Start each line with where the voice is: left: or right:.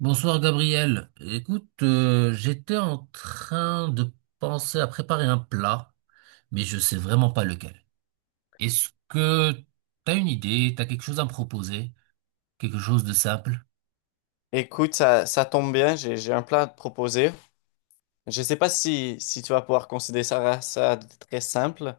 right: Bonsoir Gabriel. Écoute, j'étais en train de penser à préparer un plat, mais je sais vraiment pas lequel. Est-ce que t'as une idée, t'as quelque chose à me proposer? Quelque chose de simple?
left: Écoute, ça tombe bien, j'ai un plat à te proposer. Je ne sais pas si tu vas pouvoir considérer ça de très simple,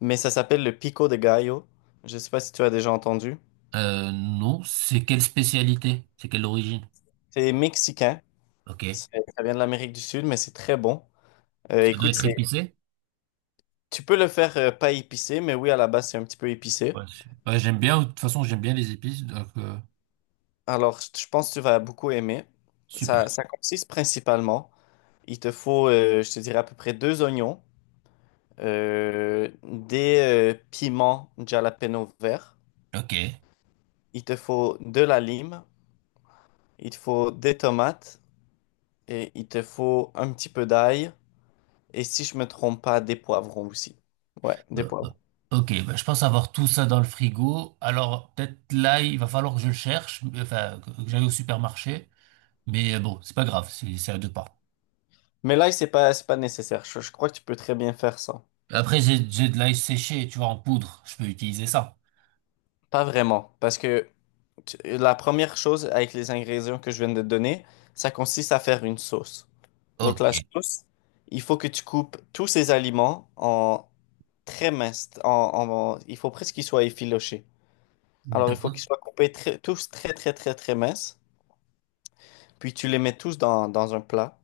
left: mais ça s'appelle le pico de gallo. Je ne sais pas si tu as déjà entendu.
right: Non, c'est quelle spécialité? C'est quelle origine?
left: C'est mexicain,
right: Ok.
left: Ça vient de l'Amérique du Sud, mais c'est très bon.
right: Ça doit
left: Écoute,
right: être épicé?
left: tu peux le faire pas épicé, mais oui, à la base, c'est un petit peu épicé.
right: Ouais, ouais, j'aime bien, de toute façon j'aime bien les épices,
left: Alors, je pense que tu vas beaucoup aimer. Ça,
right: super.
left: ça consiste principalement, il te faut, je te dirais, à peu près deux oignons, des piments jalapeno verts.
right: Ok.
left: Il te faut de la lime, il te faut des tomates et il te faut un petit peu d'ail. Et si je me trompe pas, des poivrons aussi. Ouais, des
right: Euh, euh,
left: poivrons.
right: Ok, bah, je pense avoir tout ça dans le frigo. Alors, peut-être là, il va falloir que je le cherche, enfin, que j'aille au supermarché. Mais bon, c'est pas grave, c'est à deux pas.
left: Mais l'ail, c'est pas nécessaire. Je crois que tu peux très bien faire ça.
right: Après, j'ai de l'ail séché, tu vois, en poudre. Je peux utiliser ça.
left: Pas vraiment. Parce que la première chose avec les ingrédients que je viens de te donner, ça consiste à faire une sauce. Donc
right: Ok.
left: la sauce, il faut que tu coupes tous ces aliments en très minces. Il faut presque qu'ils soient effilochés. Alors il faut
right: D'accord.
left: qu'ils soient coupés tous très très très très minces. Puis tu les mets tous dans un plat,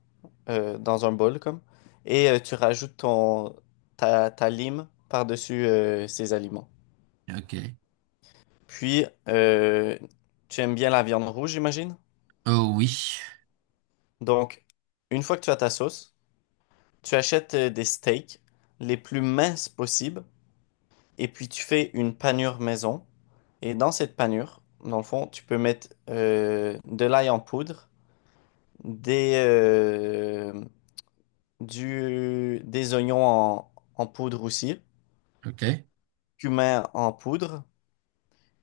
left: dans un bol comme, et tu rajoutes ta lime par-dessus ces aliments.
right: Ok.
left: Puis tu aimes bien la viande rouge, j'imagine?
right: Oh oui.
left: Donc, une fois que tu as ta sauce, tu achètes des steaks les plus minces possibles, et puis tu fais une panure maison. Et dans cette panure, dans le fond, tu peux mettre de l'ail en poudre, des, euh, des oignons en poudre aussi,
right: Ok.
left: cumin en poudre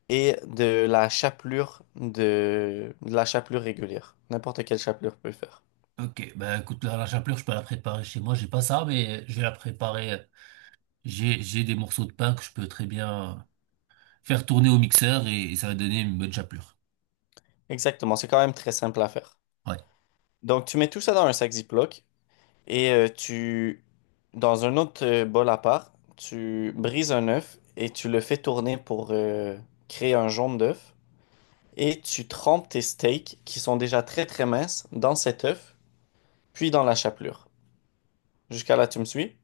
left: et de la chapelure de la chapelure régulière. N'importe quelle chapelure peut le faire.
right: Ok, bah écoute, là, la chapelure, je peux la préparer chez moi. J'ai pas ça, mais je vais la préparer. J'ai des morceaux de pain que je peux très bien faire tourner au mixeur et ça va donner une bonne chapelure.
left: Exactement, c'est quand même très simple à faire.
right: Ouais.
left: Donc tu mets tout ça dans un sac Ziploc et tu dans un autre bol à part, tu brises un œuf et tu le fais tourner pour créer un jaune d'œuf et tu trempes tes steaks qui sont déjà très très minces dans cet œuf puis dans la chapelure. Jusqu'à là, tu me suis?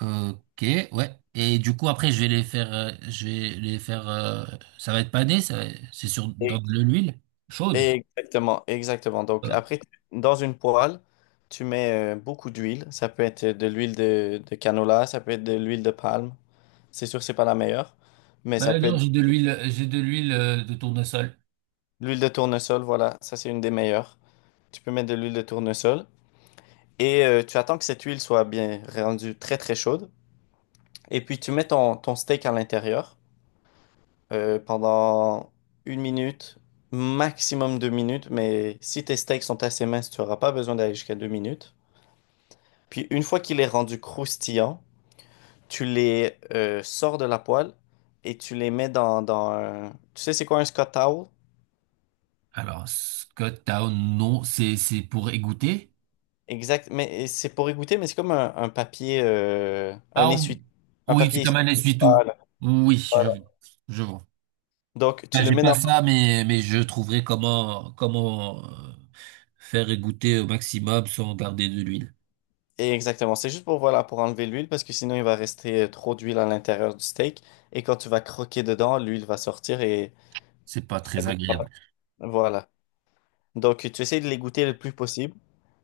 right: Ok, ouais. Et du coup, après, je vais les faire, ça va être pané, c'est sur, dans
left: Et-
right: de l'huile chaude.
left: Exactement, exactement. Donc
right: Euh,
left: après, dans une poêle, tu mets beaucoup d'huile. Ça peut être de l'huile de canola, ça peut être de l'huile de palme. C'est sûr que c'est pas la meilleure, mais ça
right: Bah
left: peut
right: non,
left: être
right: j'ai de l'huile, j'ai de l'huile de tournesol.
left: l'huile de tournesol. Voilà, ça c'est une des meilleures. Tu peux mettre de l'huile de tournesol et tu attends que cette huile soit bien rendue très très chaude. Et puis tu mets ton steak à l'intérieur pendant une minute, maximum deux minutes. Mais si tes steaks sont assez minces, tu n'auras pas besoin d'aller jusqu'à deux minutes. Puis une fois qu'il est rendu croustillant, tu les sors de la poêle et tu les mets dans un... Tu sais, c'est quoi un Scott Towel?
right: Alors, Scott Town, non, c'est pour égoutter.
left: Exact, mais c'est pour égoutter, mais c'est comme un papier, un
right: Ah
left: essuie, un
right: oui, c'est
left: papier
right: comme
left: essuie.
right: un essuie-tout.
left: Voilà,
right: Oui, je
left: voilà.
right: vois. Je vois.
left: Donc
right: Ben,
left: tu le
right: j'ai
left: mets
right: pas
left: dans...
right: ça, mais je trouverai comment, comment faire égoutter au maximum sans garder de l'huile.
left: Exactement, c'est juste pour, voilà, pour enlever l'huile parce que sinon il va rester trop d'huile à l'intérieur du steak et quand tu vas croquer dedans, l'huile va sortir et
right: C'est pas
left: ça
right: très
left: goûtera
right: agréable.
left: pas. Voilà. Donc, tu essaies de les goûter le plus possible.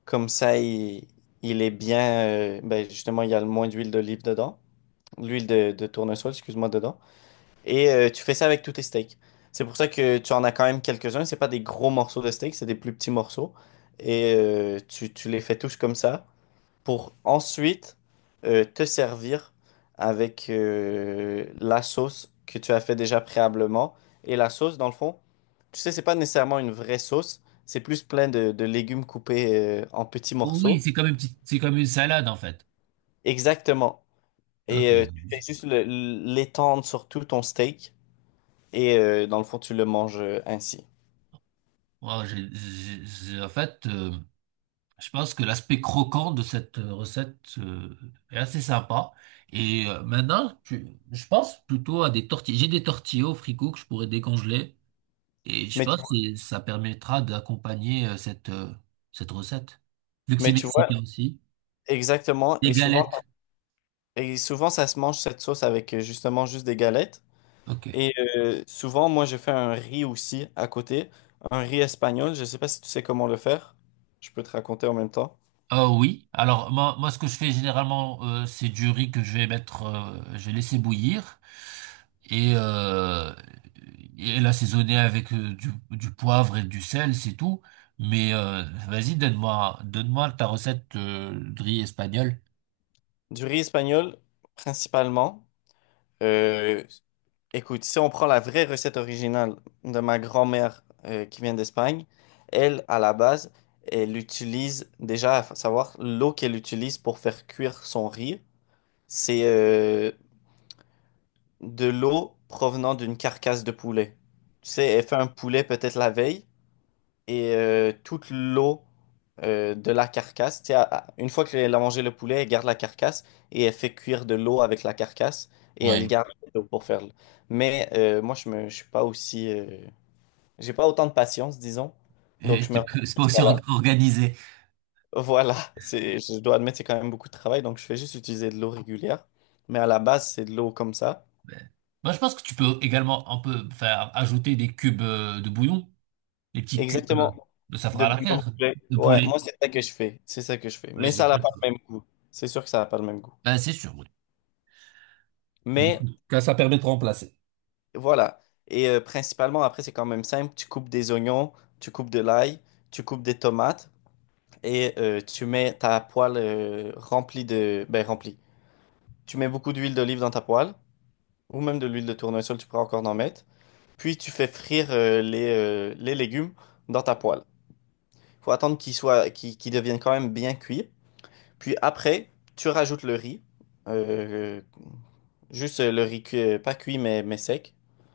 left: Comme ça, il est bien. Ben, justement, il y a le moins d'huile d'olive dedans. L'huile de tournesol, excuse-moi, dedans. Et tu fais ça avec tous tes steaks. C'est pour ça que tu en as quand même quelques-uns. C'est pas des gros morceaux de steak, c'est des plus petits morceaux. Et tu les fais tous comme ça pour ensuite te servir avec la sauce que tu as fait déjà préalablement. Et la sauce, dans le fond, tu sais, c'est pas nécessairement une vraie sauce, c'est plus plein de légumes coupés en petits
right: Oui,
left: morceaux.
right: c'est comme une petite, c'est comme une salade en fait.
left: Exactement. Et
right: Ok.
left: tu fais juste l'étendre sur tout ton steak et dans le fond, tu le manges ainsi.
right: Wow, en fait, je pense que l'aspect croquant de cette recette est assez sympa. Maintenant, je pense plutôt à des tortillas. J'ai des tortillas au frigo que je pourrais décongeler. Et je
left: Mais tu,
right: pense que ça permettra d'accompagner cette, cette recette. Vu que c'est
left: mais tu vois,
right: mexicain aussi.
left: exactement.
right: Des
left: Et souvent,
right: galettes.
left: et souvent, ça se mange cette sauce avec justement juste des galettes.
right: Ok.
left: Et souvent, moi, je fais un riz aussi à côté, un riz espagnol. Je ne sais pas si tu sais comment le faire. Je peux te raconter en même temps.
right: Oui, alors moi ce que je fais généralement c'est du riz que je vais mettre, je vais laisser bouillir et et l'assaisonner avec du poivre et du sel, c'est tout. Mais vas-y, donne-moi, donne-moi ta recette de riz espagnol.
left: Du riz espagnol, principalement. euh, Écoute, si on prend la vraie recette originale de ma grand-mère qui vient d'Espagne, elle, à la base, elle utilise déjà, à savoir, l'eau qu'elle utilise pour faire cuire son riz, c'est de l'eau provenant d'une carcasse de poulet. Tu sais, elle fait un poulet peut-être la veille. Et toute l'eau de la carcasse. Tu sais, une fois qu'elle a mangé le poulet, elle garde la carcasse et elle fait cuire de l'eau avec la carcasse et
right: Ouais.
left: elle garde l'eau pour faire. Mais je suis pas aussi, j'ai pas autant de patience, disons. Donc,
right: Et
left: je me
right: tu peux-
left: retrouve
right: C'est pas aussi
left: jusqu'à là.
right: organisé.
left: Voilà, c'est, je dois admettre, c'est quand même beaucoup de travail. Donc, je fais juste utiliser de l'eau régulière. Mais à la base, c'est de l'eau comme ça.
right: Mais- Moi je pense que tu peux également un peu faire ajouter des cubes de bouillon, des petits cubes,
left: Exactement.
right: ça
left: De
right: fera
left: bouillon de
right: l'affaire,
left: poulet.
right: de
left: Ouais,
right: poulet.
left: moi, c'est ça que je fais. C'est ça que je fais.
right: Ouais,
left: Mais
right: c'est
left: ça n'a pas
right: sûr.
left: le même goût. C'est sûr que ça n'a pas le même goût.
right: Ben, c'est sûr, oui. Donc,
left: Mais
right: que ça permet de remplacer.
left: voilà. Et principalement, après, c'est quand même simple. Tu coupes des oignons, tu coupes de l'ail, tu coupes des tomates et tu mets ta poêle remplie de... Ben, remplie. Tu mets beaucoup d'huile d'olive dans ta poêle ou même de l'huile de tournesol, tu pourras encore en mettre. Puis tu fais frire les légumes dans ta poêle. Faut attendre qu'ils soient, qu'ils deviennent quand même bien cuits. Puis après, tu rajoutes le riz. Euh, Juste le riz pas cuit, mais sec,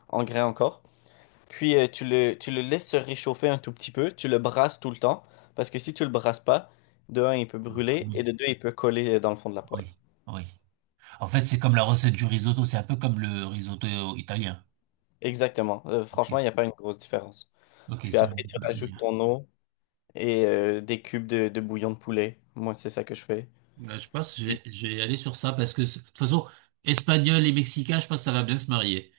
left: en grains encore. Puis tu le laisses se réchauffer un tout petit peu, tu le brasses tout le temps, parce que si tu le brasses pas, de un, il peut brûler,
right: Autrement,
left: et de deux, il peut coller dans le fond de la poêle.
right: oui, oui. En fait, c'est comme la recette du risotto, c'est un peu comme le risotto italien.
left: Exactement.
right: Ok,
left: Franchement, il n'y a pas une grosse différence.
right: ok,
left: Puis
right: c'est la
left: après,
right: même
left: tu
right: chose.
left: rajoutes ton eau et des cubes de bouillon de poulet. Moi, c'est ça que je fais.
right: Là, je pense que
left: Puis,
right: je vais aller sur ça parce que de toute façon, espagnol et mexicain, je pense que ça va bien se marier.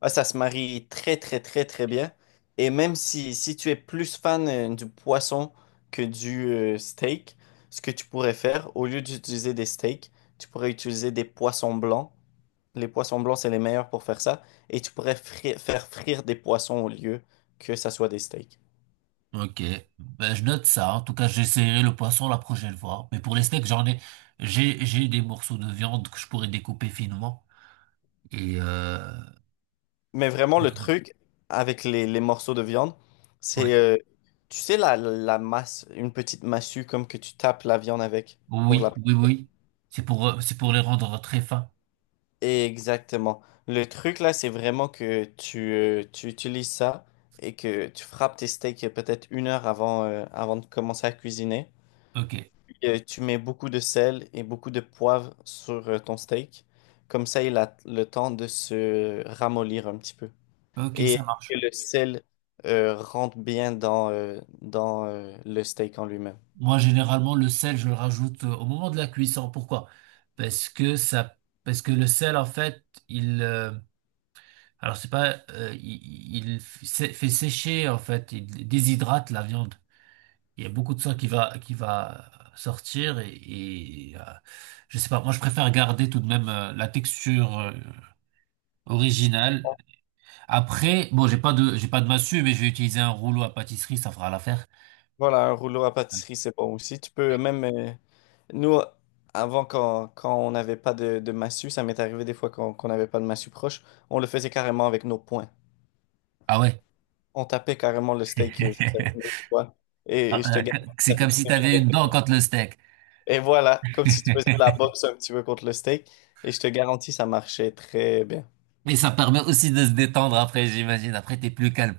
left: ah, ça se marie très, très, très, très bien. Et même si tu es plus fan du poisson que du steak, ce que tu pourrais faire, au lieu d'utiliser des steaks, tu pourrais utiliser des poissons blancs. Les poissons blancs, c'est les meilleurs pour faire ça. Et tu pourrais faire frire des poissons au lieu que ça soit des steaks.
right: Ok, ben, je note ça. En tout cas, j'essaierai le poisson la prochaine fois. Mais pour les steaks, j'ai des morceaux de viande que je pourrais découper finement. Et euh,
left: Mais vraiment, le truc avec les morceaux de viande, c'est,
right: ouais.
left: euh, tu sais, la masse, une petite massue comme que tu tapes la viande avec pour
right: Oui,
left: la...
right: oui, oui. C'est pour les rendre très fins.
left: Exactement. Le truc là, c'est vraiment que tu utilises ça et que tu frappes tes steaks peut-être une heure avant, avant de commencer à cuisiner.
right: Ok.
left: Tu mets beaucoup de sel et beaucoup de poivre sur ton steak. Comme ça, il a le temps de se ramollir un petit peu.
right: Ok,
left: Et
right: ça
left: que
right: marche.
left: le sel rentre bien dans le steak en lui-même.
right: Moi, généralement, le sel, je le rajoute au moment de la cuisson. Pourquoi? Parce que ça, parce que le sel, en fait, il, euh, alors c'est pas, fait sécher, en fait, il déshydrate la viande. Il y a beaucoup de sang qui va sortir et je sais pas. Moi, je préfère garder tout de même la texture originale. Après, bon, j'ai pas de massue, mais je vais utiliser un rouleau à pâtisserie, ça fera l'affaire.
left: Voilà, un rouleau à pâtisserie, c'est bon aussi. Tu peux même... nous, avant, quand on n'avait pas de massue, ça m'est arrivé des fois qu'on n'avait pas de massue proche, on le faisait carrément avec nos poings.
right: Ah ouais.
left: On tapait carrément le steak juste avec nos poings. Et,
right: Ah,
left: et je te gagne,
right: C'est
left: ça fait
right: comme
left: très
right: si tu avais
left: bien.
right: une dent contre le steak.
left: Et voilà, comme si tu faisais de la boxe un petit peu contre le steak. Et je te garantis, ça marchait très bien.
right: Mais ça permet aussi de se détendre après, j'imagine. Après, t'es plus calme.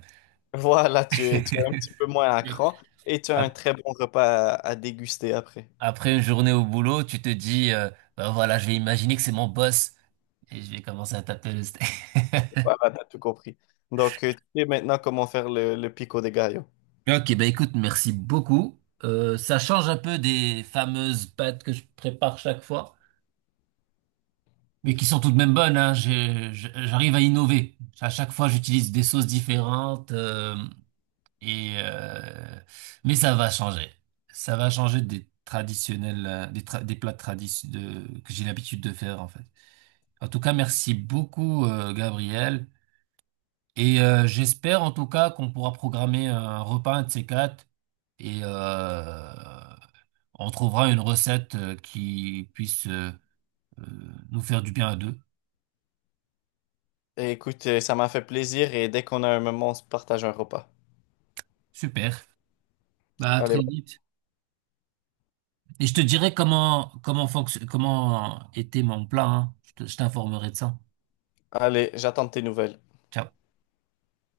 left: Voilà, tu es un petit peu moins à cran et tu as un
right: Ap-
left: très bon repas à déguster après.
right: Après une journée au boulot, tu te dis, ben voilà, je vais imaginer que c'est mon boss et je vais commencer à taper le steak.
left: Voilà, t'as tout compris. Donc, tu sais maintenant comment faire le pico de gallo.
right: Ok, bah écoute, merci beaucoup. Ça change un peu des fameuses pâtes que je prépare chaque fois, mais qui sont tout de même bonnes, hein. J'arrive à innover. À chaque fois, j'utilise des sauces différentes. Et euh, mais ça va changer. Ça va changer des traditionnels, des plats traditionnels que j'ai l'habitude de faire en fait. En tout cas, merci beaucoup Gabriel. J'espère en tout cas qu'on pourra programmer un repas un de ces quatre et on trouvera une recette qui puisse euh, nous faire du bien à deux.
left: Et écoute, ça m'a fait plaisir et dès qu'on a un moment, on se partage un repas.
right: Super. Bah à très
left: Allez,
right: vite. Et je te dirai comment était mon plat. Hein. Je t'informerai de ça.
left: allez, j'attends tes nouvelles.
right: Ciao.